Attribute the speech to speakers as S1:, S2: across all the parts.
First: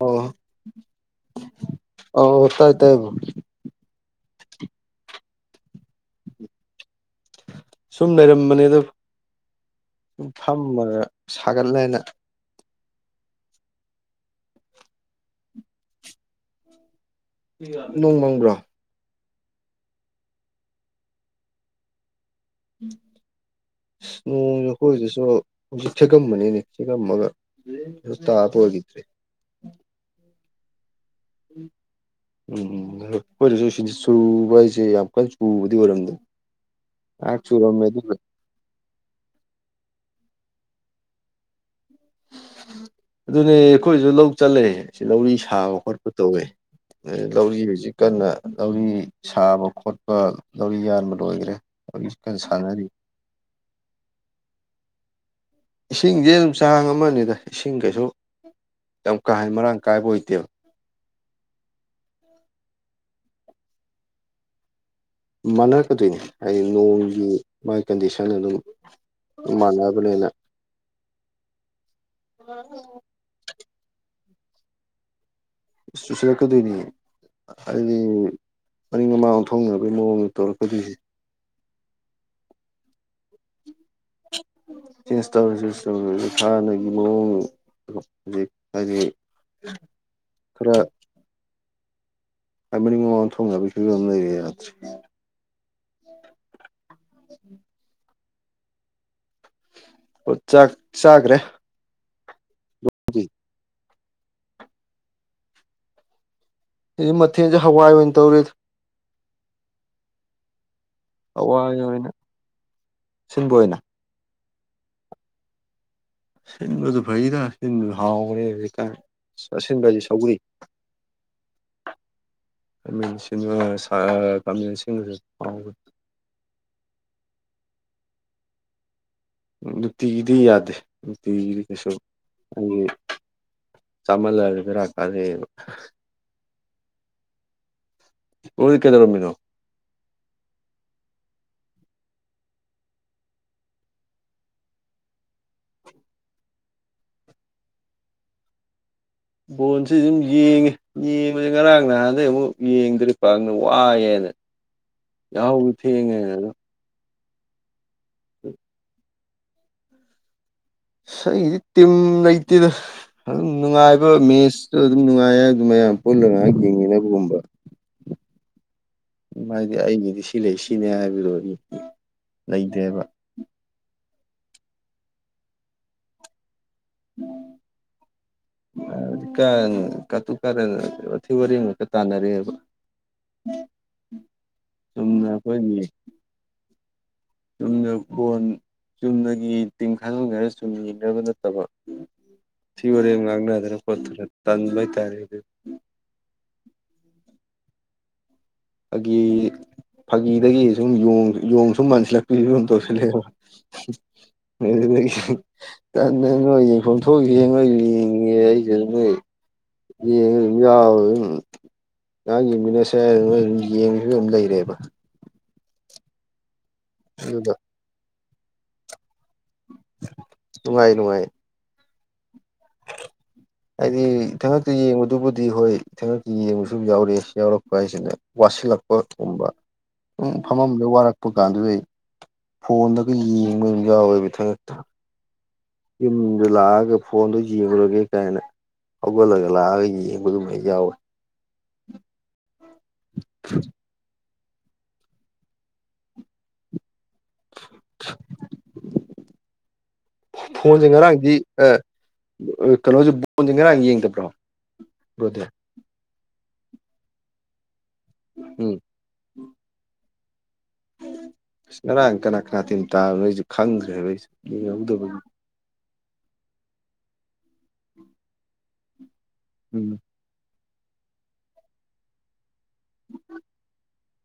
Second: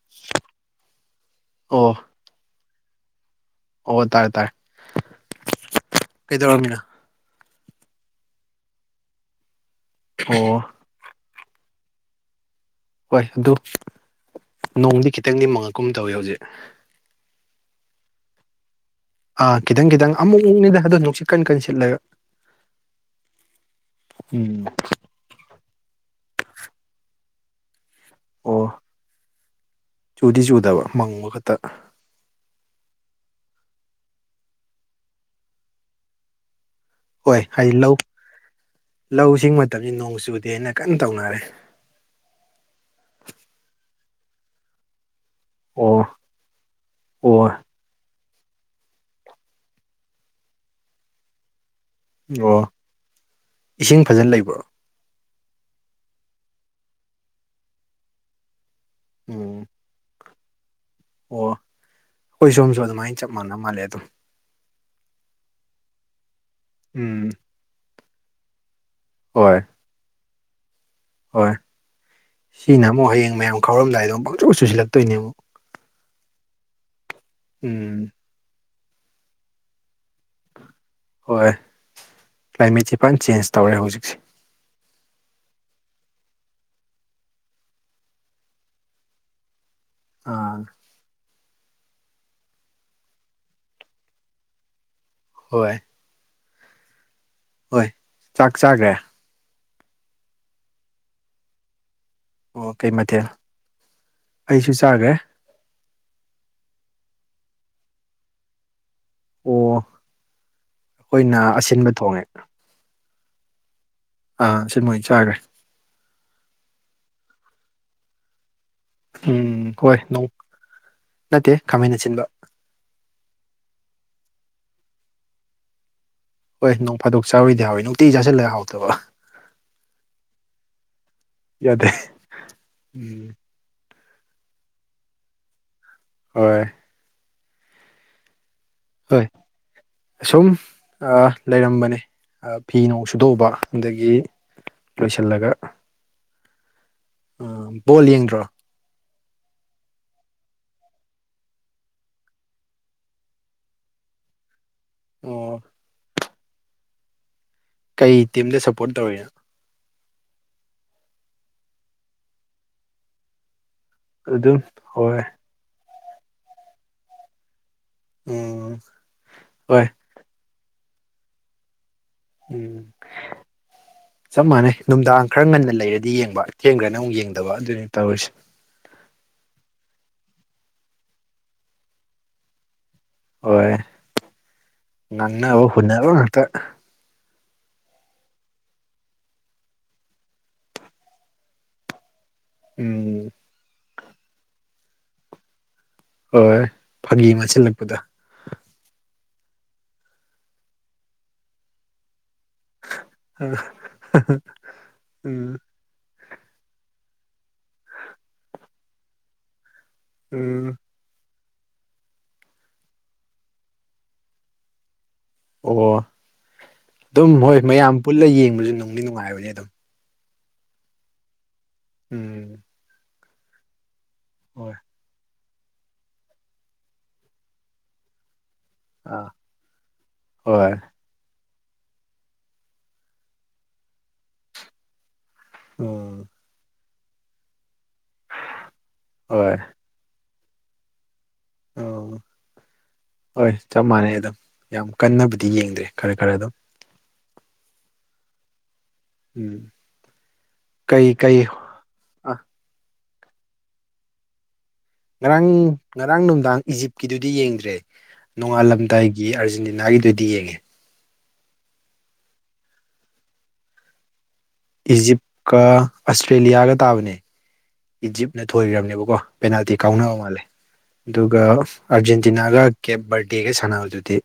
S1: ꯑꯣ
S2: ꯑꯣ
S1: ꯑꯣ ꯑꯣ ꯇꯥꯏ ꯇꯥꯏ ꯕ꯭ꯔꯣ
S2: ꯑꯣ ꯇꯥꯔꯦ ꯇꯥꯔꯦ ꯀꯩꯗꯧꯔꯝꯃꯤꯅꯣ
S1: ꯁꯨꯝ ꯂꯩꯔꯝꯕꯅꯤꯗꯣ ꯁꯨꯝ
S2: ꯑꯣ
S1: ꯐꯝꯃ ꯁꯥꯒꯠꯂꯦꯅ
S2: ꯍꯣꯢ ꯑꯗꯨ ꯅꯣꯡꯗꯤ ꯈꯤꯇꯪꯗꯤ ꯃꯪꯉꯛꯀꯨꯝ ꯇꯧꯏꯤ ꯍꯧꯖꯤꯛ
S1: ꯅꯣꯡ ꯃꯪꯕ꯭ꯔꯥ
S2: ꯑꯥ ꯈꯤꯇꯪ ꯈꯤꯇꯪ ꯑꯃꯨꯃꯨꯛꯅꯤꯗ ꯑꯗꯣ ꯅꯨꯡꯁꯤꯠ ꯀꯟ ꯀꯟ ꯁꯤꯠꯂꯒ
S1: ꯅꯣꯡ
S2: ꯎꯝ
S1: ꯑꯩꯈꯣꯏꯗꯁꯨ ꯍꯧꯖꯤꯛ ꯈꯤꯛꯑꯝꯕꯅꯤꯅꯦ ꯇꯤꯛꯑꯝꯃꯒ ꯇꯥꯗꯣꯔꯤ
S2: ꯑꯣ ꯆꯨꯗꯤ ꯆꯨꯗꯕ ꯃꯪꯕ ꯈꯛ
S1: ꯎꯝ ꯈꯣꯏꯗꯁꯨ ꯁꯤꯗꯥ ꯆꯨꯕ ꯍꯥꯏꯁꯤ ꯌꯥꯝ ꯀꯟꯅ ꯆꯨꯕꯗꯤ ꯑꯣꯏꯔꯝꯗꯦ
S2: ꯍꯣꯏ
S1: ꯉꯥꯏꯍꯥꯛ
S2: ꯍꯥꯏꯗꯤ
S1: ꯆꯨꯔꯝꯃꯦ
S2: ꯂꯧ
S1: ꯑꯗꯨꯒ
S2: ꯂꯧꯁꯤꯡ ꯃꯇꯝꯁꯤ ꯅꯣꯡ ꯆꯨꯗꯦ ꯍꯥꯏꯅ ꯀꯟꯅ ꯇꯧꯅꯔꯦ
S1: ꯑꯗꯨꯅꯦ ꯑꯩꯈꯣꯏꯁꯨ ꯂꯧ ꯆꯠꯂꯦ ꯁꯤ ꯂꯧꯔꯤ ꯁꯥꯕ
S2: ꯑꯣ
S1: ꯈꯣꯠꯄ ꯇꯧꯋꯦ
S2: ꯑꯣ
S1: ꯂꯧꯔꯤ ꯍꯧꯖꯤꯛ ꯀꯟꯅ ꯂꯧꯔꯤ ꯁꯥꯕ ꯈꯣꯠꯄ ꯂꯧꯔꯤ ꯌꯥꯟꯕ ꯂꯣꯏꯈ꯭ꯔꯦ ꯍꯧꯖꯤꯛꯀꯟ
S2: ꯑꯣ
S1: ꯁꯥꯟꯅꯔꯤ
S2: ꯏꯁꯤꯡ ꯐꯖꯅ ꯂꯩꯕ꯭ꯔꯣ
S1: ꯏꯁꯤꯡꯁꯦ ꯑꯗꯨꯝ ꯆꯥꯡ ꯑꯃꯅꯤꯗ ꯏꯁꯤꯡ ꯀꯩꯁꯨ ꯌꯥꯝ ꯀꯥ ꯍꯦꯟꯅ
S2: ꯎꯝ
S1: ꯃꯔꯥꯡ ꯀꯥꯏꯕ ꯑꯣꯏꯗꯦꯕ
S2: ꯑꯣ ꯑꯩꯈꯣꯏ ꯁꯣꯝꯁꯨ ꯑꯗꯨꯃꯥꯏꯅ ꯆꯞ ꯃꯥꯟꯅ ꯃꯥꯜꯂꯦ ꯑꯗꯨꯝ
S1: ꯃꯥꯟꯅꯔꯛꯀꯗꯣꯏꯅꯤ ꯍꯥꯏꯗꯤ ꯅꯣꯡꯒꯤ
S2: ꯎꯝ
S1: ꯃꯥꯒꯤ ꯀꯟꯗꯤꯁꯟ ꯑꯗꯨꯝ
S2: ꯍꯣꯏ
S1: ꯃꯥꯅꯕꯅꯤꯅ
S2: ꯍꯣꯏ ꯁꯤꯅ ꯑꯃꯨꯛ ꯍꯌꯦꯡ ꯃꯌꯥꯝ ꯈꯥꯎꯔꯝꯗꯥꯏꯗꯝ ꯄꯪꯆꯨ ꯆꯨꯁꯤꯜꯂꯛꯇꯣꯏꯅꯦ ꯑꯃꯨꯛ
S1: ꯆꯨꯁꯜꯂꯛꯀꯗꯣꯏꯅꯤ ꯍꯥꯢꯗꯤ
S2: ꯎꯝ
S1: ꯃꯅꯤꯡ ꯃꯃꯥꯡ ꯑꯣꯟꯊꯣꯛꯅꯕꯩ ꯃꯑꯣꯡ ꯇꯧꯔꯛꯀꯗꯣꯏꯁꯦ
S2: ꯍꯣꯏ ꯀ꯭ꯂꯥꯏꯃꯦꯠꯁꯦ ꯐꯅ ꯆꯦꯟꯖ ꯇꯧꯔꯦ ꯍꯧꯖꯤꯛꯁꯦ
S1: ꯆꯁ ꯇꯧꯔ ꯇꯧꯔ ꯍꯥꯟꯅꯒꯤ ꯃꯑꯣꯡ 'inaudible' ꯍꯥꯏꯗꯤ
S2: ꯑꯥ
S1: ꯍꯥꯏ ꯃꯤꯅꯤꯡ ꯃꯃꯥꯡ ꯑꯣꯟꯊꯣꯛꯅꯕꯩꯪ ꯐꯤꯚꯝ ꯑꯃ ꯂꯩꯔꯦ ꯌꯗꯔꯦ
S2: ꯍꯣꯏ ꯍꯣꯏ ꯆꯥꯛ ꯆꯥꯈ꯭ꯔꯦ
S1: ꯥꯛ ꯆꯥꯈ꯭ꯔꯦ
S2: ꯑꯣ ꯀꯩ ꯃꯊꯦꯜ ꯑꯩꯁꯨ ꯆꯥꯒ꯭ꯔꯦ
S1: ꯁꯤꯗꯤ ꯃꯊꯦꯟꯁꯦ ꯍꯋꯥꯏ ꯑꯣꯏꯅ ꯇꯧꯔꯤ
S2: ꯑꯣ ꯑꯩꯈꯣꯏꯅ
S1: ꯍꯋꯥꯏꯅ
S2: ꯑꯁꯤꯟꯕ
S1: ꯑꯣꯏꯅ
S2: ꯊꯣꯡꯉꯦ
S1: ꯁꯤꯟꯕ ꯑꯣꯏꯅ
S2: ꯑꯥ ꯁꯤ ꯃꯣꯏ ꯆꯥꯈ꯭ꯔꯦ
S1: ꯁꯤꯡꯁꯨ ꯐꯩꯗ ꯁꯤꯡ ꯍꯥꯎꯈꯔꯦ
S2: ꯎꯝ
S1: ꯆꯁꯤꯟ
S2: ꯍꯣꯏ
S1: ꯗꯤ
S2: ꯅꯣꯡ
S1: ꯁꯧꯒꯔꯤ
S2: ꯅꯠꯇꯦ ꯈꯥꯃꯦꯟ ꯑꯁꯤꯟꯕ
S1: ꯃ ꯀꯥꯃꯦꯟꯁꯤꯡꯁꯨ ꯐꯥꯎ
S2: ꯍꯣꯏ ꯅꯣꯡ ꯐꯥꯗꯣꯛ ꯆꯔꯣꯏꯗꯤ ꯍꯥꯎꯋꯏ ꯅꯨꯡꯇꯤ ꯆꯥꯁꯤꯜꯂꯦ ꯍꯥꯎꯇꯕ
S1: ꯅꯨꯡꯇꯤꯒꯤꯗꯤ ꯌꯥꯗꯦ ꯅꯨꯡꯇꯤꯒꯤꯗꯤ
S2: ꯌꯥꯗꯦ
S1: ꯀꯩꯁꯨ ꯑꯩꯒꯤ
S2: ꯎꯝ
S1: ꯆꯥꯃꯜꯂꯛꯑꯗꯤ ꯕꯦꯔꯥ ꯀꯥꯔꯦꯕ
S2: ꯍꯣꯏ
S1: ꯎ ꯀꯩꯗꯧꯔꯝꯃꯤꯅꯣ
S2: ꯑꯁꯨꯝ ꯑ ꯂꯩꯔꯝꯕꯅꯦ ꯑ ꯐꯤ ꯅꯣꯡ ꯁꯨꯗꯣꯛꯎꯕ ꯑꯗꯒꯤ ꯂꯣꯏꯁꯤꯜꯂꯒ ꯑ ꯕꯣꯜ ꯌꯦꯡꯗ꯭ꯔꯣ
S1: ꯕꯣꯣꯟꯁꯤ ꯑꯗꯨꯝ ꯌꯦꯡꯉꯦ ꯌꯦꯡꯕꯁꯦ ꯉꯔꯥꯡ ꯅꯍꯥꯟꯗꯒꯤꯩ ꯑꯃꯨꯛ ꯌꯦꯡꯗ꯭ꯔꯔꯤꯀꯅ ꯋꯥꯏꯑꯦꯅ
S2: ꯑꯣ
S1: ꯌꯥꯎ ꯍꯧꯗꯤ ꯍꯦꯉ ꯍꯥꯏꯅꯣ
S2: ꯀꯩ ꯇꯤꯝꯗ ꯁꯞꯄꯣꯔꯠ ꯇꯧꯔꯤꯅꯣ
S1: ꯑꯩꯗꯤ ꯇꯤꯝ ꯂꯩꯇꯦꯗ ꯑꯗꯨꯝ ꯅꯨꯡꯉꯥꯏꯕ ꯃꯦꯠꯁꯇꯣ ꯑꯗꯨꯝ ꯅꯨꯡꯉꯥꯏꯌꯦ ꯑꯗꯨ ꯃꯌꯥꯝ ꯄꯨꯜꯂꯒ ꯉꯥꯏꯍꯥꯛ ꯌꯦꯡꯉꯤꯅꯕꯒꯨꯝꯕ
S2: ꯎꯝ
S1: ꯎ ꯍꯥꯏꯗꯤ
S2: ꯍꯣꯏ
S1: ꯑꯩꯒꯤꯗꯤ ꯁꯤ ꯂꯩ ꯁꯤꯅꯦ ꯍꯥꯏꯕꯤꯔꯣꯑꯣ ꯏ
S2: ꯎꯝ ꯆꯞ ꯃꯥꯟꯅꯩ ꯅꯨꯡꯗꯥꯡ ꯈꯔ ꯉꯟꯅ ꯂꯩꯔꯗꯤ ꯌꯦꯡꯕ ꯊꯦꯡꯈ꯭ꯔꯦꯅ ꯑꯃꯨꯛ ꯌꯦꯡꯗꯕ ꯑꯗꯨꯅꯤ ꯇꯧꯔꯤꯁꯦ
S1: ꯑ ꯀꯥꯟ ꯀꯥꯇꯨ ꯀꯥꯔꯟ ꯋꯥꯊꯤ ꯋꯥꯔꯦꯝ ꯉꯛꯇ ꯇꯥꯟꯅꯔꯦꯕ
S2: ꯍꯣꯏ
S1: ꯆꯨꯝꯅ
S2: ꯉꯥꯡꯅꯕ
S1: ꯑꯩꯈꯣꯏꯒꯤ
S2: ꯍꯨꯅꯕ ꯉꯥꯛꯇ
S1: ꯆꯨꯝꯅ ꯕꯣꯜ ꯆꯨꯝꯅꯒꯤ ꯇꯤꯝ ꯈꯥꯗꯣꯛꯅꯔ ꯆꯨꯝꯅ ꯌꯦꯡꯅꯕ ꯅꯠꯇꯕ ꯋꯊꯤ ꯑꯦꯔꯦꯝ
S2: ꯎꯝ
S1: ꯉꯪꯅꯗꯅ ꯈꯣꯇꯅ ꯇꯟꯕ ꯍꯥꯏꯇꯔꯦ
S2: ꯍꯣꯏ ꯐꯥꯒꯤ ꯃꯟꯁꯤꯜꯂꯛꯄꯗ
S1: ꯐꯥꯒꯤ ꯐꯥꯒꯤꯗꯒꯤ ꯁꯨꯝ ꯌꯣꯡ ꯁꯨꯝ ꯃꯥꯟꯁꯤꯜꯂꯛꯄꯤ ꯁꯨꯝ ꯂꯣꯏꯁꯤꯜꯂꯦꯕ
S2: ꯎꯝ
S1: 'unintelligible' ꯅꯣꯏ ꯌꯦꯟꯐꯝ ꯊꯣꯛ ꯌꯦꯡꯉꯣ ꯑꯩꯁꯨ ꯌꯦꯡꯒꯦ 'unintelligible' ꯅꯣꯏ
S2: ꯎꯝ
S1: ꯌꯦꯡꯉ ꯑꯗꯨꯝ ꯌꯥꯎꯋꯝ ꯉꯍꯥꯛ ꯌꯦꯡꯃꯤꯟꯅꯁꯦ ꯑꯗꯨ ꯑꯗꯨꯝ ꯌꯦꯡꯕꯁꯨ ꯑꯗꯨꯝ ꯂꯩꯔꯦꯕ
S2: ꯑꯣ ꯑꯗꯨꯝ
S1: ꯑꯗꯨꯒ
S2: ꯍꯣꯏ ꯃꯌꯥꯝ ꯄꯨꯜꯂ ꯌꯦꯡꯕꯁꯨ ꯅꯨꯡꯗꯤ ꯅꯨꯡꯉꯥꯏꯕꯅꯦ ꯑꯗꯨꯝ
S1: ꯅꯨꯉꯥꯏ ꯅꯨꯉꯥꯏ
S2: ꯎꯝ
S1: ꯑꯩꯗꯤ ꯏꯊꯟꯈꯛꯇ
S2: ꯍꯣꯏ
S1: ꯌꯦꯡꯕ ꯑꯗꯨꯕꯨꯗꯤ ꯍꯣꯏ ꯊꯟꯉꯛꯀꯤ ꯌꯦꯡꯕ ꯁꯨꯝ ꯌꯥꯎꯔꯛꯑꯦ ꯌꯥꯎꯔꯛꯄ ꯍꯥꯏꯁꯤꯅ ꯋꯥꯠꯁꯤꯜꯂꯛꯄ ꯄꯣꯠ
S2: ꯑꯥ
S1: ꯀꯨꯝꯕ ꯎ
S2: ꯍꯣꯏ
S1: ꯐꯝꯃꯝꯗ ꯋꯥꯔꯛꯄ ꯀꯥꯟꯗꯨꯗ ꯑꯩ ꯐꯣꯟꯗꯒ ꯌꯦꯡꯕ ꯑꯗꯨꯝ ꯌꯥꯎꯋꯦꯕ ꯏꯊꯪꯈꯛꯇ
S2: ꯎꯝ
S1: ꯌꯨꯝꯗꯨ ꯂꯥꯛꯑꯒ ꯐꯣꯟꯗꯨꯣ ꯌꯦꯡꯂꯡꯨꯔꯒꯦ ꯀꯥꯏꯅ ꯍꯧꯒꯠꯂꯒ
S2: ꯍꯣꯏ
S1: ꯂꯥꯛꯑꯒ ꯌꯦꯡꯉ ꯑꯗꯨꯗꯨꯃ ꯌꯥꯎꯋꯦ
S2: ꯑꯣ ꯍꯣꯏ ꯆꯞ ꯃꯥꯟꯅꯩ ꯑꯗꯨꯝ ꯌꯥꯝ ꯀꯟꯅꯕꯨꯗꯤ ꯌꯦꯡꯗ꯭ꯔꯦ ꯈꯔ ꯈꯔ ꯑꯗꯨꯝ ꯎꯝ
S1: ꯐꯣꯟꯁꯦ
S2: ꯀꯩ
S1: ꯉꯔꯥꯡꯗꯤ
S2: ꯀꯩ ꯑꯥ
S1: ꯍꯣꯏ ꯀꯩꯅꯣꯁꯤ ꯕꯣꯟꯁꯤ ꯉꯔꯡ ꯌꯦꯡꯗꯕꯔꯣ
S2: ꯉꯔꯥꯡ ꯉꯔꯥꯡ ꯅꯨꯡꯃꯤꯗꯥꯡ ꯏꯖꯤꯞꯀꯤꯗꯨꯗꯤ ꯌꯦꯡꯗ꯭ꯔꯦ
S1: ꯎꯝ
S2: ꯅꯣꯡꯉꯥꯜꯂꯝꯗꯥꯏ ꯒꯤ ꯑꯔꯖꯦꯟꯇꯤꯅꯥꯒꯤꯗꯨꯗꯤ ꯌꯦꯡꯉꯦ
S1: ꯁꯔ ꯀꯅꯥ ꯀꯅꯥ ꯇꯤꯝ ꯇꯥꯏꯅꯣꯁꯨ ꯈꯪ꯭ꯗꯔꯦ ꯑꯩꯁꯦ
S2: ꯏꯖꯤꯞꯀ ꯑꯁꯇ꯭ꯔꯦꯂꯤꯌꯥꯒ ꯇꯥꯕꯅꯦ ꯏꯖꯤꯞꯅ ꯊꯣꯏꯈ꯭ꯔꯕꯅꯦꯕꯀꯣ ꯄꯦꯅꯥꯜꯇꯤ
S1: ꯎꯝ
S2: ꯀꯥꯎꯅꯕ ꯃꯥꯜꯂꯦ ꯑꯗꯨꯒ ꯑꯥꯔꯖꯦꯟꯇꯤꯅꯥꯒ ꯀꯦꯞ ꯕꯔꯗꯦꯒ ꯁꯥꯟꯅꯕꯗꯨꯗꯤ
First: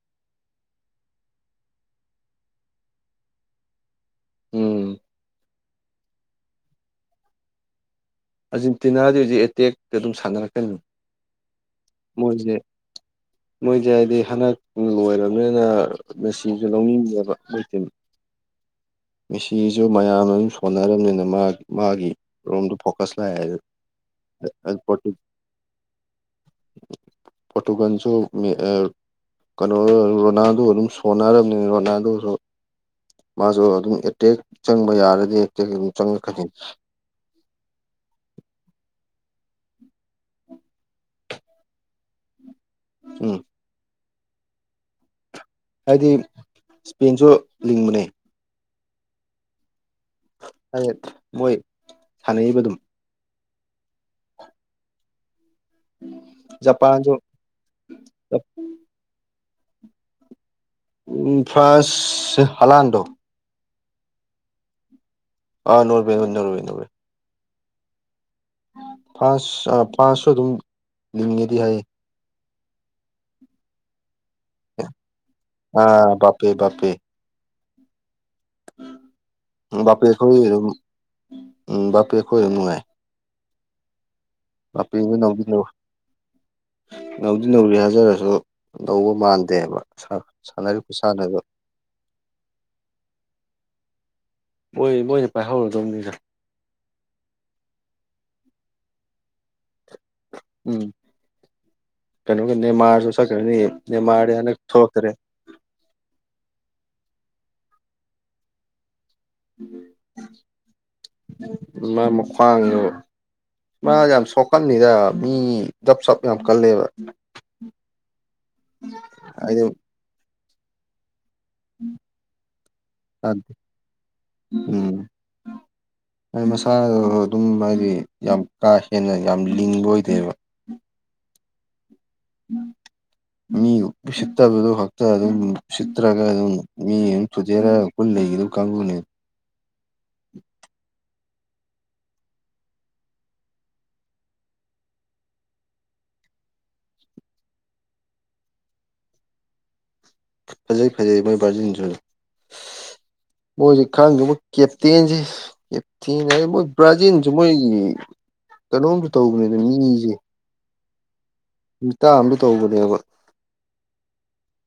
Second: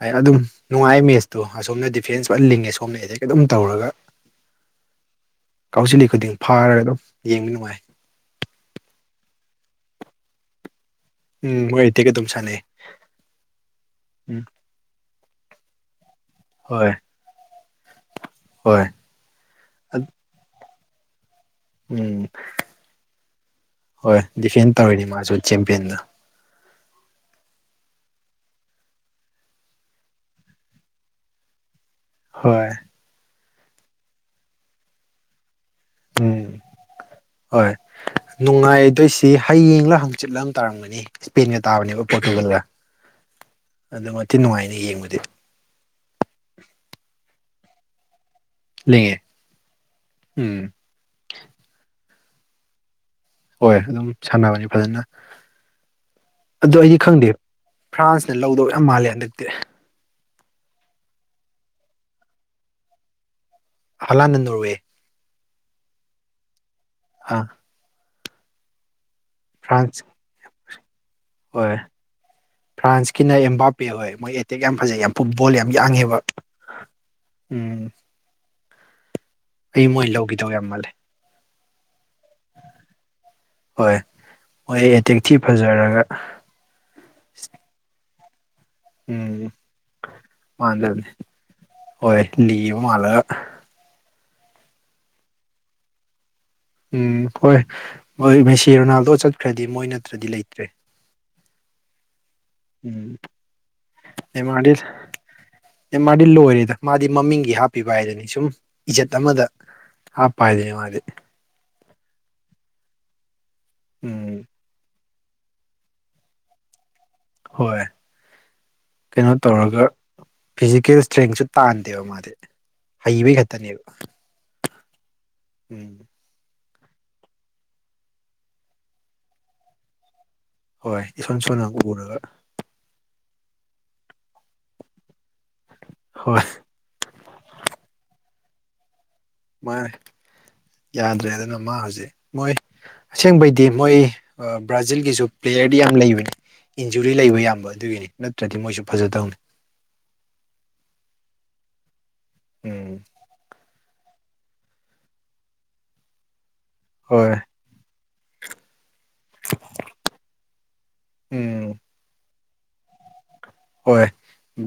S2: ꯍꯥꯏ ꯑꯗꯨꯝ ꯅꯨꯡꯉꯥꯏ ꯃꯦꯁꯇꯣ ꯑꯁꯣꯝꯅ ꯗꯤꯐꯦꯟꯁ ꯐꯖꯟ ꯂꯤꯡꯉꯦ ꯁꯣꯝꯅ ꯑꯇꯦꯛ ꯑꯗꯨꯝ ꯇꯧꯔꯒ
S1: ꯎꯝ
S2: ꯀꯥꯎꯁꯤꯜꯂꯤ ꯈꯨꯗꯤꯡ ꯐꯥꯔꯒ ꯑꯗꯨꯝ ꯌꯦꯡꯕ ꯅꯨꯡꯉꯥꯏ
S1: ꯑꯥꯔꯖꯦꯟꯇꯤꯅꯥꯗꯤ ꯍꯧꯖꯤꯛ ꯑꯦꯇꯦꯛꯇ ꯑꯗꯨꯝ ꯁꯥꯟꯅꯔꯛꯀꯅꯤ
S2: ꯎꯝ ꯍꯣꯏ ꯑꯇꯩꯒ ꯑꯗꯨꯝ
S1: ꯃꯣꯏꯁꯦ
S2: ꯁꯥꯟꯅꯩ
S1: ꯃꯣꯏꯁꯦ ꯍꯥꯏꯗꯤ
S2: ꯎꯝ
S1: ꯍꯟꯗꯛ ꯂꯣꯏꯔꯕꯅꯤꯅ ꯃꯦꯁꯤꯁꯨ
S2: ꯍꯣꯏ
S1: ꯂꯧꯅꯤꯡꯉꯦꯕ ꯃꯣꯏꯁꯤ
S2: ꯍꯣꯏ
S1: ꯃꯤꯁꯤꯁꯨ ꯃꯌꯥꯝꯅ ꯑꯗꯨꯝ ꯁꯣꯟꯅꯔꯝꯅꯤꯅ ꯃꯥ ꯃꯥꯒꯤ
S2: ꯎꯝ
S1: ꯔꯣꯝꯗ ꯐꯣꯀꯁ ꯂꯥꯛꯑꯦ
S2: ꯍꯣꯏ ꯗꯤꯐꯦꯟ ꯇꯧꯔꯤꯅꯤ
S1: ꯄꯣꯔꯇꯨ
S2: ꯃꯥꯁꯨ ꯆꯦꯝꯄꯤꯌꯟꯗꯣ [inaudible]
S1: ꯄꯣꯠꯇꯨꯒꯟꯁꯨ ꯃ ꯑ ꯀꯩꯅꯣ ꯔꯣꯅꯥꯜꯗꯣ ꯑꯗꯨꯝ ꯁꯣꯟꯅꯔꯔꯕꯅꯤ ꯔꯣꯅꯥꯜꯗꯣ
S2: ꯍꯣꯏ
S1: ꯃꯥꯁꯨ ꯑꯗꯨꯝ ꯑꯦꯇꯦꯛ ꯆꯪꯕ ꯌꯥꯔꯗꯤ ꯑꯦꯇꯦꯛ ꯑꯗꯨꯝ ꯆꯪꯂꯉꯛ
S2: ꯎꯝ
S1: ꯈꯗꯤꯅꯤ
S2: ꯍꯣꯏ ꯅꯨꯡꯉꯥꯏꯗꯣꯏꯁꯤ ꯍꯌꯦꯡꯂ ꯍꯪꯆꯤꯠꯂ ꯇꯥꯔꯝꯒꯅꯤ ꯏꯁꯄꯦꯟꯒ ꯇꯥꯕꯅꯦꯕ ꯄꯣꯔꯇꯨꯒꯜꯒ
S1: ꯎꯝ
S2: ꯑꯗꯨ ꯃꯇꯤ ꯅꯨꯡꯉꯥꯏꯅ ꯌꯦꯡꯕꯗꯤ
S1: ꯍꯥꯏꯗꯤ ꯏꯁꯄꯦꯟꯁꯨ ꯂꯤꯡꯕꯅꯦ
S2: ꯂꯩꯉꯦ ꯎꯝ
S1: ꯑꯩ ꯃꯣꯏ ꯁꯥꯟꯅꯕ ꯑꯗꯨꯝ
S2: ꯍꯣꯏ ꯑꯗꯨꯝ ꯁꯥꯟꯅꯕꯅꯤ ꯐꯖꯅ ꯑꯗꯨ ꯑꯩꯗꯤ
S1: ꯖꯄꯥꯟꯁꯨ
S2: ꯈꯪꯗꯦ ꯐ꯭ꯔꯥꯟꯁꯅ ꯂꯧꯗꯧ ꯌꯥꯝ ꯃꯥꯜꯂꯦ ꯍꯟꯗꯛꯇꯤ
S1: ꯐꯔꯁ ꯍꯜꯂ ꯍꯟꯗꯣ
S2: ꯍꯂꯅ ꯅꯣꯋꯦ
S1: ꯑꯥ ꯅꯣꯏꯕꯤ ꯅꯣꯏ ꯅꯣꯏꯕꯤ ꯅꯣꯏ
S2: ꯎꯝ
S1: ꯐꯥꯁ
S2: ꯐ꯭ꯔꯥꯟꯁ
S1: ꯐꯥꯁꯁꯨ ꯑꯗꯨꯝ ꯂꯤꯡꯉꯦꯗꯤ
S2: ꯍꯣꯏ
S1: ꯍꯥꯏ
S2: ꯐ꯭ꯔꯥꯟꯁꯀꯤꯅ ꯑꯦꯝꯕꯥꯄꯦ ꯍꯣꯏ ꯃꯣꯏꯠ ꯇꯦꯛ ꯌꯥꯝ ꯐꯖꯩ ꯌꯥꯝ ꯐꯨꯠꯕꯣꯜ ꯌꯥꯝ
S1: ꯑꯥ
S2: ꯌꯥꯡꯉꯦꯕ
S1: ꯕꯥꯄꯦ ꯕꯥꯄꯦ
S2: ꯎꯝ ꯑꯩ
S1: ꯕꯥꯄꯦ
S2: ꯃꯣꯏ
S1: ꯑꯩꯈꯣꯏ
S2: ꯂꯧꯈꯤꯗꯧ
S1: ꯑꯗꯨꯝ
S2: ꯌꯥꯝ ꯃꯥꯜꯂꯦ
S1: ꯎꯝ ꯕꯥꯄꯦ ꯑꯩꯈꯣꯏ ꯑꯗꯨꯝ ꯅꯨꯡꯉꯥꯏ
S2: ꯍꯣꯏ ꯍꯣꯏ
S1: ꯕꯥꯄꯦꯗꯨ
S2: ꯑꯦꯇꯦꯛ ꯊꯤ
S1: ꯅꯧꯗꯤ ꯅꯧ
S2: ꯐꯖꯔꯒ
S1: ꯅꯧꯗꯤ ꯅꯒꯔꯤ ꯍꯥꯏꯖꯔꯣ ꯉꯝꯗꯧꯕ
S2: ꯎꯝ
S1: ꯃꯥꯟꯗꯦꯕ ꯁꯥ ꯁꯥꯟꯅꯔꯤ
S2: ꯃꯥꯟꯗꯕꯅꯤ
S1: ꯈꯨꯁꯥꯅꯒ
S2: ꯍꯣꯏ ꯂꯤꯕ ꯃꯥꯂꯒ
S1: ꯃꯣꯏ ꯃꯣꯏꯅ ꯄꯥꯏꯍꯧꯔꯗꯕꯅꯤꯅ
S2: ꯎꯝ ꯍꯣꯏꯣꯏ ꯁꯤ ꯔꯣꯅꯥꯜꯗꯣ ꯆꯠꯈ꯭ꯔꯗꯤ ꯃꯣꯏ ꯅꯠꯇ꯭ꯔꯗꯤ ꯂꯩꯇꯦ
S1: ꯎ ꯀꯩꯅꯣꯒ
S2: ꯎꯝ
S1: ꯅꯦꯃꯥꯔꯁꯨ ꯆꯠꯈ꯭ꯔꯅꯤ ꯅꯦꯃꯥꯔ ꯍꯟꯗꯛ ꯊꯣꯛꯈ꯭ꯔꯦ
S2: ꯃꯥꯗꯤ ꯂꯣꯏꯔꯦꯗ ꯃꯥꯗꯤ ꯃꯃꯤꯡꯒꯤ ꯍꯥꯞꯄꯤꯕ ꯍꯥꯏꯗꯅꯤ ꯁꯨꯝ ꯏꯖꯠ ꯑꯃꯗ ꯍꯥꯄꯥꯏꯗꯦ ꯃꯥꯗꯤ
S1: ꯃꯥ ꯃ꯭ꯈꯋ꯭ꯥꯡꯗꯨ ꯃꯥ ꯌꯥꯝ
S2: ꯎꯝ
S1: ꯁꯣꯛꯀꯅꯤꯗ ꯃꯤ ꯗꯞ ꯁꯞ ꯌꯥꯝ ꯀꯜꯂꯦꯕ
S2: ꯍꯣꯏ ꯀꯩꯅꯣ
S1: ꯍꯥꯏꯗꯤ
S2: ꯇꯧꯔꯒ ꯐꯤꯖꯤꯀꯦꯜ ꯏꯁꯇ꯭ꯔꯦꯡꯁꯨ ꯇꯥꯟꯗꯦꯕ ꯃꯥꯗꯤ ꯍꯩꯕꯩ ꯈꯛꯇꯅꯦꯕ
S1: ꯎꯝ
S2: ꯎꯝ
S1: ꯍꯥꯏ ꯃꯁꯥꯗ ꯑꯗꯨꯝ ꯍꯥꯏꯗꯤ ꯌꯥꯝ ꯀꯥ ꯍꯦꯟꯅ ꯌꯥꯝ ꯂꯤꯡꯕ ꯑꯣꯏꯗꯦꯕ
S2: ꯍꯣꯏ ꯏꯁꯣꯟ ꯁꯣꯟꯅ ꯎꯔꯒ
S1: ꯃꯤ ꯎꯁꯤꯠꯇꯕꯗꯨ ꯈꯛꯇ ꯑꯗꯨ ꯎꯁꯤꯠꯇ꯭ꯔꯒ
S2: ꯍꯣꯏ
S1: ꯑꯗꯨ ꯃꯤ ꯑꯃ [unintelligible] ꯄꯨꯟ ꯂꯩꯒꯤꯗꯧ ꯀꯥꯡꯕꯨꯅꯦꯕ
S2: ꯃꯥꯅꯦ ꯌꯥꯗ꯭ꯔꯦ ꯑꯗꯨꯅ ꯃꯥ ꯍꯧꯖꯤꯛ ꯃꯣꯏ ꯑꯁꯦꯡꯕꯩꯗꯤ ꯃꯣꯏ ꯕ꯭ꯔꯥꯖꯤꯜꯒꯤꯁꯨ ꯄ꯭ꯂꯦꯌꯔꯗꯤ ꯌꯥꯝ ꯂꯩꯕꯅꯤ ꯏꯟꯖꯨꯔꯤ ꯂꯩꯕ ꯌꯥꯝꯕ ꯑꯗꯨꯒꯤꯅꯤ ꯅꯠꯇ꯭ꯔꯗꯤ ꯃꯣꯏꯁꯨ ꯐꯖꯗꯧꯅꯤ
S1: ꯐꯖꯩ ꯐꯖꯩ ꯃꯣꯏ ꯕꯥꯔꯖꯤꯜꯁꯨ
S2: ꯎꯝ
S1: ꯃꯣꯏꯖꯤ ꯈꯪꯒ ꯀꯦꯞꯇꯦꯟꯖꯤ [unintelligible] ꯕ꯭ꯔꯥꯖꯤꯟꯁꯨ
S2: ꯍꯣꯏ
S1: ꯃꯣꯏꯒꯤ ꯀꯩꯅꯣꯝꯁꯨ ꯇꯧꯕꯅꯦꯅ ꯃꯤꯁꯦ
S2: ꯎꯝ
S1: ꯃꯤꯇꯥ ꯑꯝꯗ ꯇꯧꯕꯅꯦꯕ
S2: ꯍꯣꯏ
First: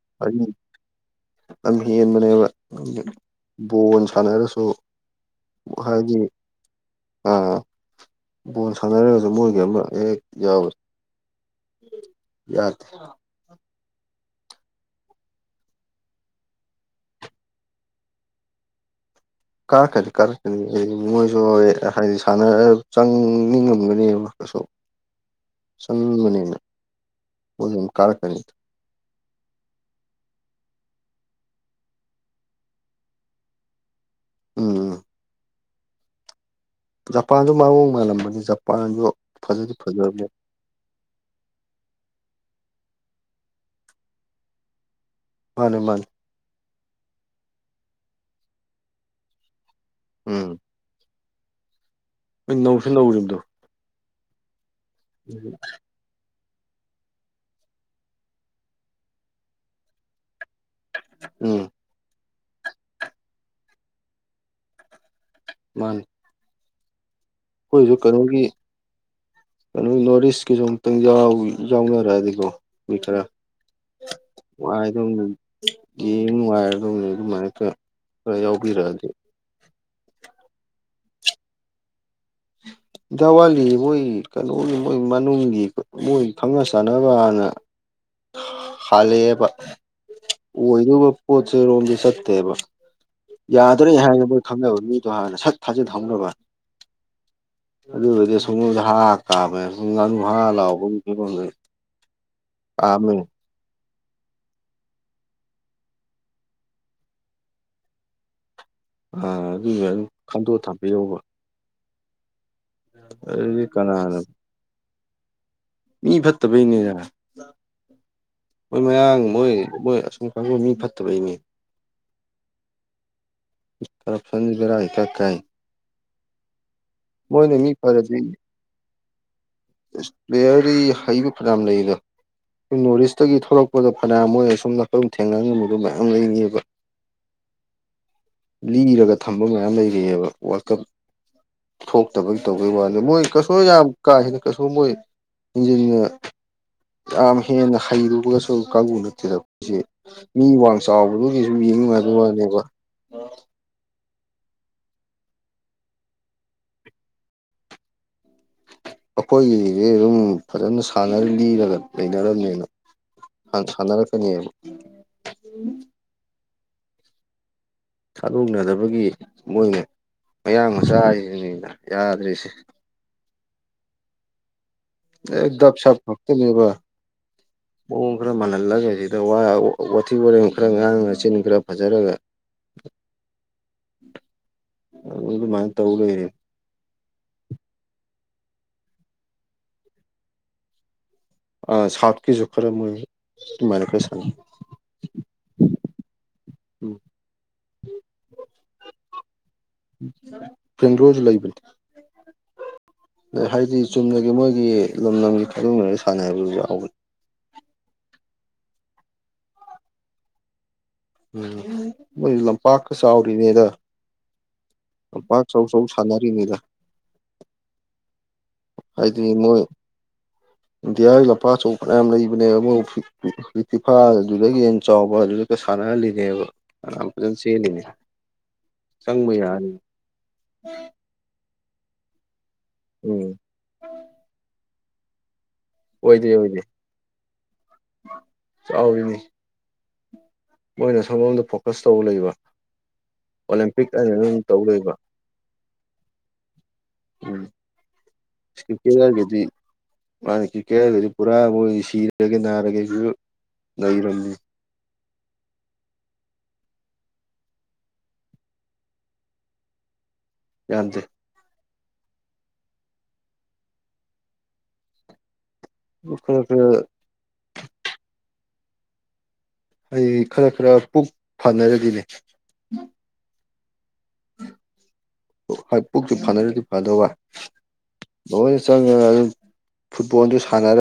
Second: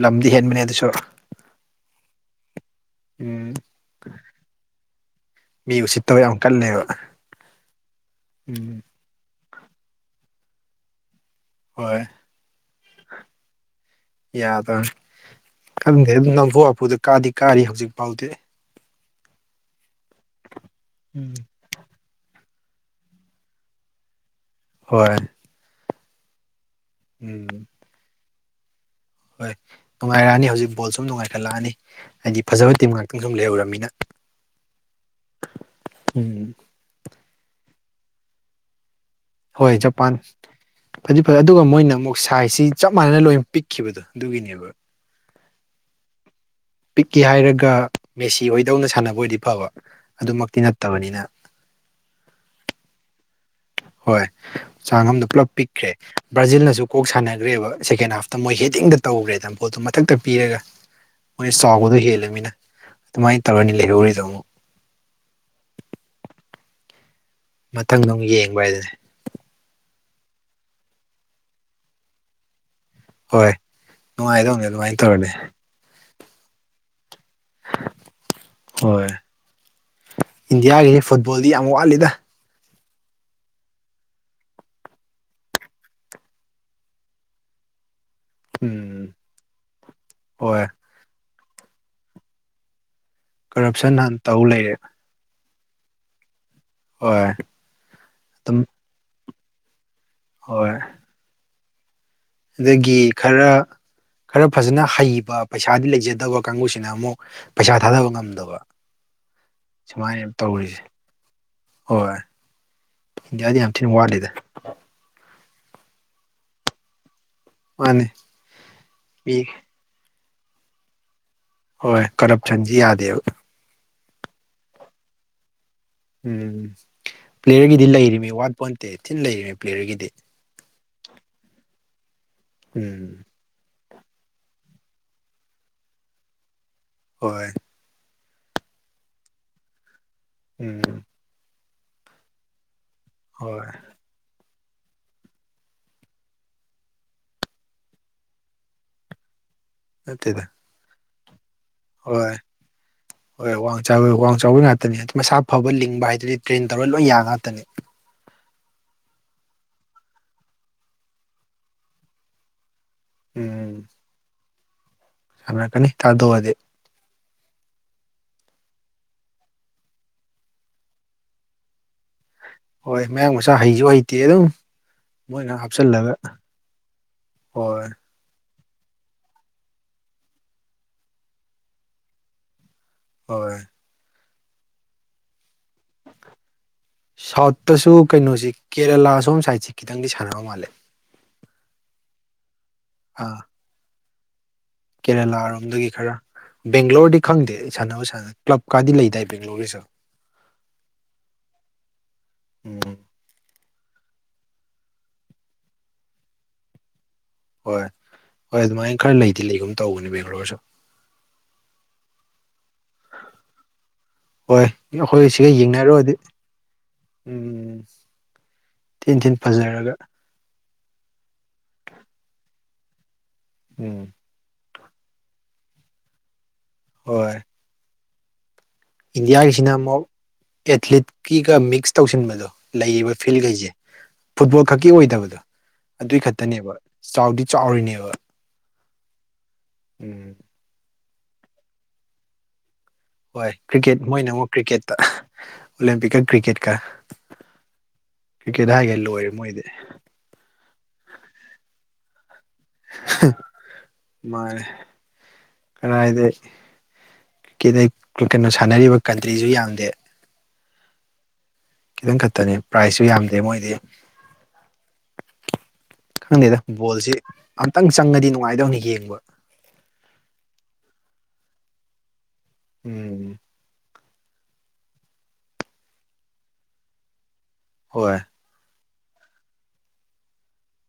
S2: ꯂꯝꯗꯤ ꯍꯦꯟꯕꯅꯦ ꯑꯗꯨꯁꯨ
S1: ꯂꯝ ꯍꯦꯟꯕꯅꯦꯕ
S2: ꯎꯝ
S1: ꯕꯣꯜ ꯁꯥꯟꯅꯔꯁꯨ
S2: ꯃꯤ
S1: ꯍꯥꯏꯗꯤ
S2: ꯎꯁꯤꯠꯇꯕ ꯌꯥꯝ ꯀꯜꯂꯦꯕ
S1: ꯑꯥ ꯕꯣꯜ
S2: ꯎꯝ
S1: ꯁꯥꯟꯅꯔꯒꯁꯨ ꯃꯣꯏꯒꯤ ꯑꯃ ꯍꯦꯛ ꯌꯥꯎꯋꯦ
S2: ꯍꯣꯏ
S1: ꯌꯥꯗ
S2: ꯌꯥꯗꯔ ꯈꯪꯗꯦꯑꯗꯨ ꯅꯝꯐꯨ ꯍꯥꯐꯨꯗ ꯀꯥꯗꯤ ꯀꯥꯔꯤ ꯍꯧꯖꯤꯛ ꯐꯥꯎꯗꯤ
S1: ꯀꯥꯔꯛꯀꯅꯤ ꯀꯥꯔꯛꯀꯅꯤ ꯑꯩ
S2: ꯎꯝ
S1: ꯃꯣꯏꯁꯨ ꯍꯥꯏꯗꯤ ꯁꯥꯟꯅ ꯆꯪꯅꯤꯡꯉꯝꯒꯅꯦꯕ ꯀꯁꯨ
S2: ꯍꯣꯏ
S1: ꯁꯝ ꯃꯅꯤꯅꯦ
S2: ꯎꯝ
S1: ꯀꯥꯔꯛꯀꯅꯤ
S2: ꯍꯣꯏ ꯅꯨꯡꯉꯥꯏꯔꯛꯑꯅꯤ ꯍꯧꯖꯤꯛ ꯕꯣꯜ ꯁꯨꯝ ꯅꯨꯡꯉꯥꯏꯈꯠꯂꯛꯑꯅꯤ ꯍꯥꯏꯗꯤ ꯐꯖꯕ ꯇꯤꯝ ꯉꯥꯛꯇꯪ ꯁꯨꯝ ꯂꯩꯍꯧꯔꯕꯃꯤꯅ
S1: ꯎꯝ
S2: ꯎꯝ
S1: ꯖꯄꯥꯟꯁꯨ ꯃꯑꯣꯡ ꯃꯥꯜꯂꯝꯕꯅꯤ ꯖꯄꯥꯟꯁꯨ ꯐꯖꯗꯤ
S2: ꯍꯣꯏ ꯖꯄꯥꯟ
S1: ꯐꯖꯕꯅꯦ
S2: ꯐꯗꯤ ꯐꯩ ꯑꯗꯨꯒ ꯃꯣꯏꯅ ꯑꯃꯨꯛ ꯁꯥꯏꯖꯁꯤ ꯆꯞ ꯃꯥꯟꯅꯅ ꯂꯣꯏꯅ ꯄꯤꯛꯈꯤꯕꯗꯣ ꯑꯗꯨꯒꯤꯅꯦꯕ
S1: ꯃꯥꯅꯦ ꯃꯥꯅꯦ
S2: ꯄꯤꯛꯀꯦ ꯍꯥꯏꯔꯒ ꯃꯦꯁꯤ ꯑꯣꯏꯗꯧꯅ ꯁꯥꯟꯅꯕ ꯑꯣꯏꯗꯤ ꯐꯕ
S1: ꯎꯝ
S2: ꯑꯗꯨꯃꯛꯇꯤ ꯅꯠꯇꯕꯅꯤꯅ
S1: ꯍꯣꯏ ꯅꯧꯁꯨ ꯅꯧꯔꯤꯕꯗꯣ
S2: ꯍꯣꯏ ꯆꯥꯡ ꯑꯃꯗ ꯄꯨꯂꯞ ꯄꯤꯛꯈ꯭ꯔꯦ ꯕ꯭ꯔꯥꯖꯤꯜꯅꯁꯨ ꯀꯣꯛ ꯁꯥꯟꯅꯈ꯭ꯔꯦꯕ ꯁꯦꯀꯦꯟ ꯍꯥꯐꯇ ꯃꯣꯏ ꯍꯦꯗꯤꯡꯗ ꯇꯧꯈ꯭ꯔꯦꯗꯅ ꯕꯣꯜꯗꯨꯣ ꯃꯊꯛꯇ ꯄꯤꯔꯒ ꯃꯣꯏ
S1: ꯎꯝ
S2: ꯆꯥꯎꯕꯗꯣ ꯍꯦꯜꯂꯃꯤꯅ ꯑꯗꯨꯃꯥꯏꯅ ꯇꯧꯔꯅꯤ ꯂꯩꯍꯧꯔꯤꯗ ꯑꯃꯨꯛ
S1: ꯃꯥꯅꯤ ꯑꯩꯈꯣꯏꯁꯨ
S2: ꯃꯊꯪꯗ ꯑꯃꯨꯛ
S1: ꯀꯩꯅꯣꯒꯤ
S2: ꯌꯦꯡꯕ ꯍꯥꯏꯗꯨꯅꯦ
S1: ꯀꯩꯅꯣ ꯅꯣꯔꯠ ꯏꯁꯀꯤꯁꯨ ꯑꯝꯇꯪ ꯌꯥꯎꯅꯔꯛꯑꯗꯤꯀꯣ ꯍꯣꯏ ꯈꯔ
S2: ꯍꯣꯏ ꯅꯨꯡꯉꯥꯏꯗꯧꯅꯦ ꯑꯗꯨꯃꯥꯏꯅ
S1: ꯅꯨꯡꯉꯥꯏꯗꯧꯅꯦ
S2: ꯇꯧꯔꯅꯤ
S1: ꯌꯦꯡ ꯅꯨꯡꯉꯥꯏꯔꯗꯧꯅꯦ ꯑꯗꯨꯃꯥꯏꯅ ꯈꯔ ꯈꯔ ꯌꯥꯎꯕꯤꯔꯛꯑꯗꯤ
S2: ꯏꯟꯗꯤꯌꯥꯒꯤ ꯐꯨꯠꯕꯣꯜꯗꯤ ꯌꯥꯝ ꯋꯥꯠꯂꯤꯗ
S1: ꯋꯥꯂꯤ ꯃꯣꯏ ꯀꯩꯅꯣꯒꯤ ꯃꯣꯏ ꯃꯅꯨꯡꯒꯤ ꯃꯣꯏ ꯈꯪꯅ ꯆꯥꯟꯅꯕꯅ ꯍꯥꯟꯅ
S2: [inaudible] ꯎꯝ
S1: ꯍꯥꯂꯛꯑꯦꯕ
S2: ꯍꯣꯏ
S1: ꯑꯣꯏꯗꯣꯕ ꯄꯣꯠꯁꯦ ꯔꯣꯝꯗꯤ ꯆꯠꯇꯦꯕ ꯌꯥꯗꯣꯔꯦ
S2: ꯀꯔꯞꯁꯟ ꯍꯥꯟꯅ
S1: ꯍꯥꯏꯅ
S2: ꯇꯧ
S1: ꯃꯣꯏ
S2: ꯂꯩꯔꯦ
S1: ꯈꯪꯅꯕ ꯃꯤꯗꯣ ꯍꯥꯟꯅ ꯁꯠ ꯊꯥꯖꯤꯟ ꯍꯧꯅꯕ
S2: ꯍꯣꯏ
S1: ꯑꯗꯨ ꯑꯣꯏꯗꯤ
S2: ꯑꯗꯨꯝ
S1: ꯁꯣꯒꯣꯗ ꯍꯥ ꯍꯥ ꯀꯥꯝꯕ ꯁꯨ ꯉꯅꯨ ꯍꯥꯍꯥ
S2: ꯍꯣꯏ
S1: ꯂꯥꯎꯕꯒꯤ ꯀꯩꯅꯣꯝ ꯂꯩ
S2: ꯑꯗꯒꯤ ꯈꯔ ꯈꯔ ꯐꯖꯅ ꯍꯩꯕ ꯄꯩꯁꯥꯗꯤ ꯂꯩꯖꯗꯕ ꯀꯥꯡꯕꯨꯁꯤꯅ ꯑꯃꯨꯛ ꯄꯩꯁꯥ ꯊꯥꯗꯕ ꯉꯝꯗꯕ
S1: ꯑ ꯑꯗꯨꯗ ꯑꯗꯨꯝ
S2: ꯁꯨꯃꯥꯏꯅ
S1: ꯈꯟꯗꯣꯛꯑ
S2: ꯇꯧꯔꯤꯁꯦ
S1: ꯊꯝꯕꯤꯔꯧꯕ
S2: ꯍꯣꯏ ꯌꯥꯅꯤ
S1: ꯑꯗꯨꯗꯤ
S2: ꯌꯥꯝ ꯊꯤꯅ
S1: ꯀꯅꯥꯅ
S2: ꯋꯥꯠꯂꯤꯗ
S1: ꯃꯤ ꯐꯠꯇꯕꯩꯅꯤꯅ
S2: ꯃꯥꯅꯤ
S1: ꯃꯣꯏ ꯃꯌꯥꯡ
S2: ꯃꯤ
S1: ꯃꯣꯏ ꯃꯣꯏ ꯑꯁꯨꯝ ꯀꯥꯡꯕꯨ ꯃꯤ ꯐꯠꯇꯕꯩꯅꯦ
S2: ꯍꯣꯏ ꯀꯔꯞꯁꯟꯖꯤ ꯌꯥꯗꯦꯕ
S1: ꯀꯔꯞꯁꯟꯖꯤ ꯕꯦꯔꯥ ꯏꯀ ꯀꯥꯏ
S2: ꯎꯝ
S1: ꯃꯣꯏꯅ ꯃꯤ
S2: ꯄ꯭ꯂꯦꯌꯔꯒꯤꯗꯤ
S1: ꯐꯔꯗꯤ
S2: ꯂꯩꯔꯤꯃꯤ ꯋꯥꯠꯄꯣꯟꯇꯦ ꯊꯤꯟ ꯂꯩꯔꯤꯃꯤ ꯄ꯭ꯂꯦꯌꯔꯒꯤꯗꯤ
S1: ꯞꯂꯦꯌꯔꯗꯤ ꯍꯩꯕ ꯐꯅꯥꯝ ꯂꯩꯗ ꯑꯩꯈꯣꯏ ꯅꯣꯔꯠ
S2: ꯎꯝ
S1: ꯏꯁꯇꯒꯤ ꯊꯣꯛꯂꯛ ꯄꯗ ꯐꯅꯥꯝ ꯃꯣꯏ ꯑꯁꯨꯝꯅꯀꯜ ꯊꯦꯡꯅ ꯉꯝꯃꯣꯏꯗꯕ ꯃꯌꯥꯝ ꯂꯩꯅꯤꯑꯦꯕ
S2: ꯍꯣꯏ
S1: ꯂꯤꯔꯒ ꯊꯝꯕ ꯃꯌꯥꯝ ꯂꯩꯔꯤꯑꯦꯕ ꯋꯥꯔꯜ ꯀꯞ
S2: ꯎꯝ
S1: ꯊꯣꯛꯇꯕꯒꯤ ꯇꯧꯕꯩ ꯋꯥꯅꯤ ꯃꯣꯏ ꯀꯩꯁꯨ
S2: ꯍꯣꯏ
S1: ꯌꯥꯝ ꯀꯥ ꯍꯦꯟꯅ ꯀꯩꯁꯨ ꯃꯣꯏ ꯏꯟꯖꯤꯟꯅ ꯌꯥꯝ ꯍꯦꯟꯅ ꯍꯩꯔꯨꯕꯒꯁꯨ ꯀꯥꯡꯕꯨ ꯅꯠꯇꯦꯗ ꯆꯦ ꯃꯤ
S2: ꯅꯠꯇꯦꯗ
S1: ꯋꯥꯡ ꯆꯥꯎꯕꯗꯨꯒꯤꯁꯨꯨꯝ ꯌꯦꯡ ꯅꯨꯉꯥꯏꯕꯩꯋꯥꯅꯦꯕ ꯑꯣ
S2: ꯁꯥꯏ ꯃꯔꯨ ꯋꯥꯡ ꯆꯥꯎꯕꯩ ꯉꯥꯛꯇꯅꯦ ꯑꯗꯨ ꯃꯁꯥ ꯐꯕ ꯂꯤꯡꯕ ꯍꯥꯏꯗꯨꯗꯤ ꯇ꯭ꯔꯦꯟ ꯇꯧꯔꯒ ꯂꯣꯏ ꯌꯥ ꯉꯥꯛꯇꯅꯤ
S1: ꯑꯩꯈꯣꯏꯒꯤꯗꯤ ꯑꯗꯨꯝ ꯐꯖꯅ ꯁꯥꯟꯅ ꯂꯤꯔꯒ ꯂꯩꯅꯔꯝꯅꯦꯅ ꯍꯥꯟ
S2: ꯎꯝ
S1: ꯁꯥꯟꯅꯔꯛꯀꯅꯦꯕ
S2: ꯁꯥꯟꯅꯔꯛꯀꯅꯤ ꯊꯥꯗꯣꯛꯑꯗꯤ
S1: ꯊꯥꯗꯣꯛꯅꯗꯕꯒꯤ ꯃꯣꯏꯅ ꯃꯌꯥꯡ ꯃꯆꯥꯔꯤꯁꯤꯅꯤꯅ ꯌꯥꯗ꯭ꯔꯤꯁꯦ
S2: ꯍꯣꯏ ꯃꯌꯥꯡ ꯃꯆꯥ ꯍꯩꯖꯨ ꯍꯩꯇꯦ ꯑꯗꯨꯝ
S1: ꯑꯦ
S2: ꯃꯣꯏꯅ
S1: ꯗꯞ ꯁꯞ
S2: ꯍꯥꯞꯆꯤꯜꯂꯒ
S1: ꯐꯥꯛꯇꯅꯦꯕ
S2: ꯍꯣꯏ
S1: ꯃꯑꯣꯡ ꯈꯔ ꯃꯥꯜꯍꯜꯂꯒ ꯁꯤꯗ ꯋꯥ ꯋꯥꯊꯤ ꯋꯥꯔꯦꯝ ꯈꯔ ꯉꯥꯡꯉ ꯆꯤꯟ ꯈꯔ ꯐꯖꯔꯒ
S2: ꯍꯣꯏ
S1: ꯑ ꯑꯗꯨꯃꯥꯏꯟ ꯇꯧꯂꯩꯔꯦ
S2: ꯁꯥꯎꯠꯇꯁꯨ ꯀꯩꯅꯣꯁꯤ ꯀꯦꯔꯦꯂꯥ ꯁꯣꯝ ꯁꯥꯏꯠꯁꯦ ꯈꯤꯇꯪꯗꯤ ꯁꯥꯟꯅꯕ ꯃꯥꯜꯂꯦ ꯑ
S1: ꯑ ꯁꯥꯎꯠ ꯀꯤꯖꯨ ꯈꯔ ꯃꯣꯏ ꯇꯨꯃꯥꯏꯅ ꯈꯔ ꯁꯥꯟꯅꯩ
S2: ꯀꯦꯔꯦꯂꯥꯔꯣꯝꯗꯒꯤ ꯈꯔ
S1: ꯎꯝ
S2: ꯕꯦꯡꯒ꯭ꯂꯣꯔꯗꯤ ꯈꯪꯗꯦ ꯁꯥꯟꯅꯕ ꯁꯥꯟꯅ ꯀ꯭ꯂꯕꯀꯥꯗꯤ ꯂꯩꯗꯥꯏ ꯕꯦꯡꯒꯂꯣꯔꯒꯤꯁꯨ
S1: ꯄꯦꯡꯒꯔꯣꯖꯨ ꯂꯩꯕꯅꯤ
S2: ꯎꯝ
S1: ꯅꯦ ꯍꯥꯏꯗꯤ ꯆꯨꯝꯅꯒꯤ ꯃꯣꯏꯒꯤ ꯂꯝ ꯂꯝꯒꯤ ꯈꯥꯏꯗꯣꯡꯅꯔꯒ ꯁꯥꯟꯅꯕꯖꯨ ꯌꯥꯎꯕꯅꯤ
S2: ꯍꯣꯏ ꯍꯣꯏ ꯑꯗꯨꯃꯥꯏꯅ ꯈꯔ ꯂꯩꯗꯤ ꯂꯩꯒꯨꯝ ꯇꯧꯕꯅꯦ ꯕꯦꯡꯒ꯭ꯂꯔꯣꯁꯨ
S1: ꯎꯝ ꯃꯣꯏ ꯂꯝꯄꯥꯛꯀ ꯆꯥꯎꯗꯔꯤꯅꯦꯗ
S2: ꯍꯣꯏ ꯑꯩꯈꯣꯏ ꯁꯤꯒ ꯌꯦꯡꯅꯔꯨꯔꯗꯤ
S1: ꯁꯥꯟꯅꯔꯤꯅꯤꯗ
S2: ꯎꯝ ꯊꯤꯟ ꯊꯤꯟ ꯐꯖꯔꯒ
S1: ꯏꯗꯤꯌꯥ ꯂꯝꯄꯥꯛ ꯑꯆꯧꯕ ꯐꯩꯅꯌꯥꯝ ꯂꯩꯕꯅꯦꯕ ꯐꯤ
S2: ꯎꯝ
S1: ꯐꯤꯐꯥꯜ ꯑꯗꯨꯗꯒꯤ ꯌꯦꯟ ꯆꯥꯎꯕ ꯑꯗꯨꯗꯒ ꯁꯥꯟꯅꯍꯜꯂꯤꯅꯦꯕ ꯐꯅꯥꯝ
S2: ꯍꯣꯏ
S1: ꯐꯖꯅ ꯆꯦꯜꯂꯤꯅꯦ ꯆꯪꯕ ꯌꯥꯔꯅꯤ
S2: ꯏꯟꯗꯤꯌꯥꯒꯤꯁꯤꯅ ꯑꯃꯨꯛ ꯑꯦꯊꯂꯤꯂꯦꯠꯀꯤꯒ ꯃꯤꯛꯁ ꯇꯧꯁꯤꯟꯕꯗꯣ ꯂꯩꯔꯤꯕ
S1: ꯎꯝ
S2: ꯐꯤꯜꯒꯩꯁꯦ ꯐꯨꯠꯕꯣꯜ ꯈꯛꯀꯤ ꯑꯣꯏꯗꯕꯗꯣ ꯑꯗꯨꯏ
S1: ꯑꯣꯏꯗꯦ ꯑꯣꯏꯗꯦ
S2: ꯈꯛꯇꯅꯦꯕ ꯆꯥꯎꯗꯤ ꯆꯥꯎꯔꯤꯅꯦꯕ
S1: ꯆꯥꯎ ꯔꯤꯅꯤ
S2: ꯎꯝ
S1: ꯃꯣꯏꯅ ꯁꯣꯝꯂꯣꯝꯗ ꯐꯣꯀꯁ ꯇꯧꯕ ꯂꯩꯕ
S2: ꯍꯣꯏ
S1: ꯑꯣꯂꯦꯝꯄꯤꯛ
S2: ꯀ꯭ꯔꯤꯛꯀꯦꯠ
S1: ꯑꯅ
S2: ꯃꯣꯏꯅ
S1: ꯑꯗꯨꯝ
S2: ꯑꯃꯨꯛ
S1: ꯇꯧ ꯂꯩꯕ
S2: ꯀ꯭ꯔꯤꯛꯀꯦꯠꯇ ꯑꯣꯂꯦꯝꯄꯤꯛꯀ ꯀ꯭ꯔꯤꯛꯀꯦꯠꯀ
S1: ꯎꯝ
S2: ꯀ꯭ꯔꯤꯛꯀꯦꯠ ꯍꯥꯏꯒꯗꯤ ꯂꯣꯏꯔꯦ ꯃꯣꯏꯗꯤ
S1: ꯃꯥꯅꯦ ꯀꯤꯀꯦꯠ ꯍꯥꯏꯒꯗꯤ ꯄꯨꯔꯥ ꯃꯣꯏꯗꯤ ꯁꯤꯔꯒꯦ ꯅꯔ
S2: ꯃꯥꯅꯦ ꯀꯔꯏꯗꯩ ꯀꯦꯗꯩ ꯀꯔꯤꯀꯦꯠꯅ ꯁꯥꯟꯅꯔꯤꯕ ꯀꯟꯇ꯭ꯔꯤꯖꯨ ꯌꯥꯝꯗꯦ
S1: ꯌꯥꯝꯗꯦ
S2: ꯈꯤꯇꯪ ꯈꯛꯇꯅꯤ ꯄ꯭ꯔꯥꯏꯖꯁꯨ ꯌꯥꯝꯗꯦ ꯃꯣꯏꯗꯤ
S1: ꯈꯔ
S2: ꯈꯪꯗꯦꯗ
S1: ꯈꯔ
S2: ꯕꯣꯜꯁꯤ ꯑꯝꯛꯇꯪ ꯆꯪꯉꯗꯤ ꯅꯨꯡꯉꯥꯏꯗꯧꯅꯤ ꯌꯦꯡꯕ
S1: ꯑꯩ ꯈꯔ ꯈꯔ ꯄꯨꯛ ꯐꯅꯔꯗꯤꯅꯦ
S2: ꯎꯝ
S1: ꯍꯣꯏ ꯄꯨꯛꯇꯨ ꯐꯅꯔꯗꯤ ꯐꯗꯧꯕ
S2: ꯍꯣꯏ
S1: ꯂꯣꯏꯅ ꯆꯪꯉꯦ ꯑꯗꯨ ꯐꯨꯠꯕꯣꯜꯗꯨ ꯁꯥꯟꯅꯔ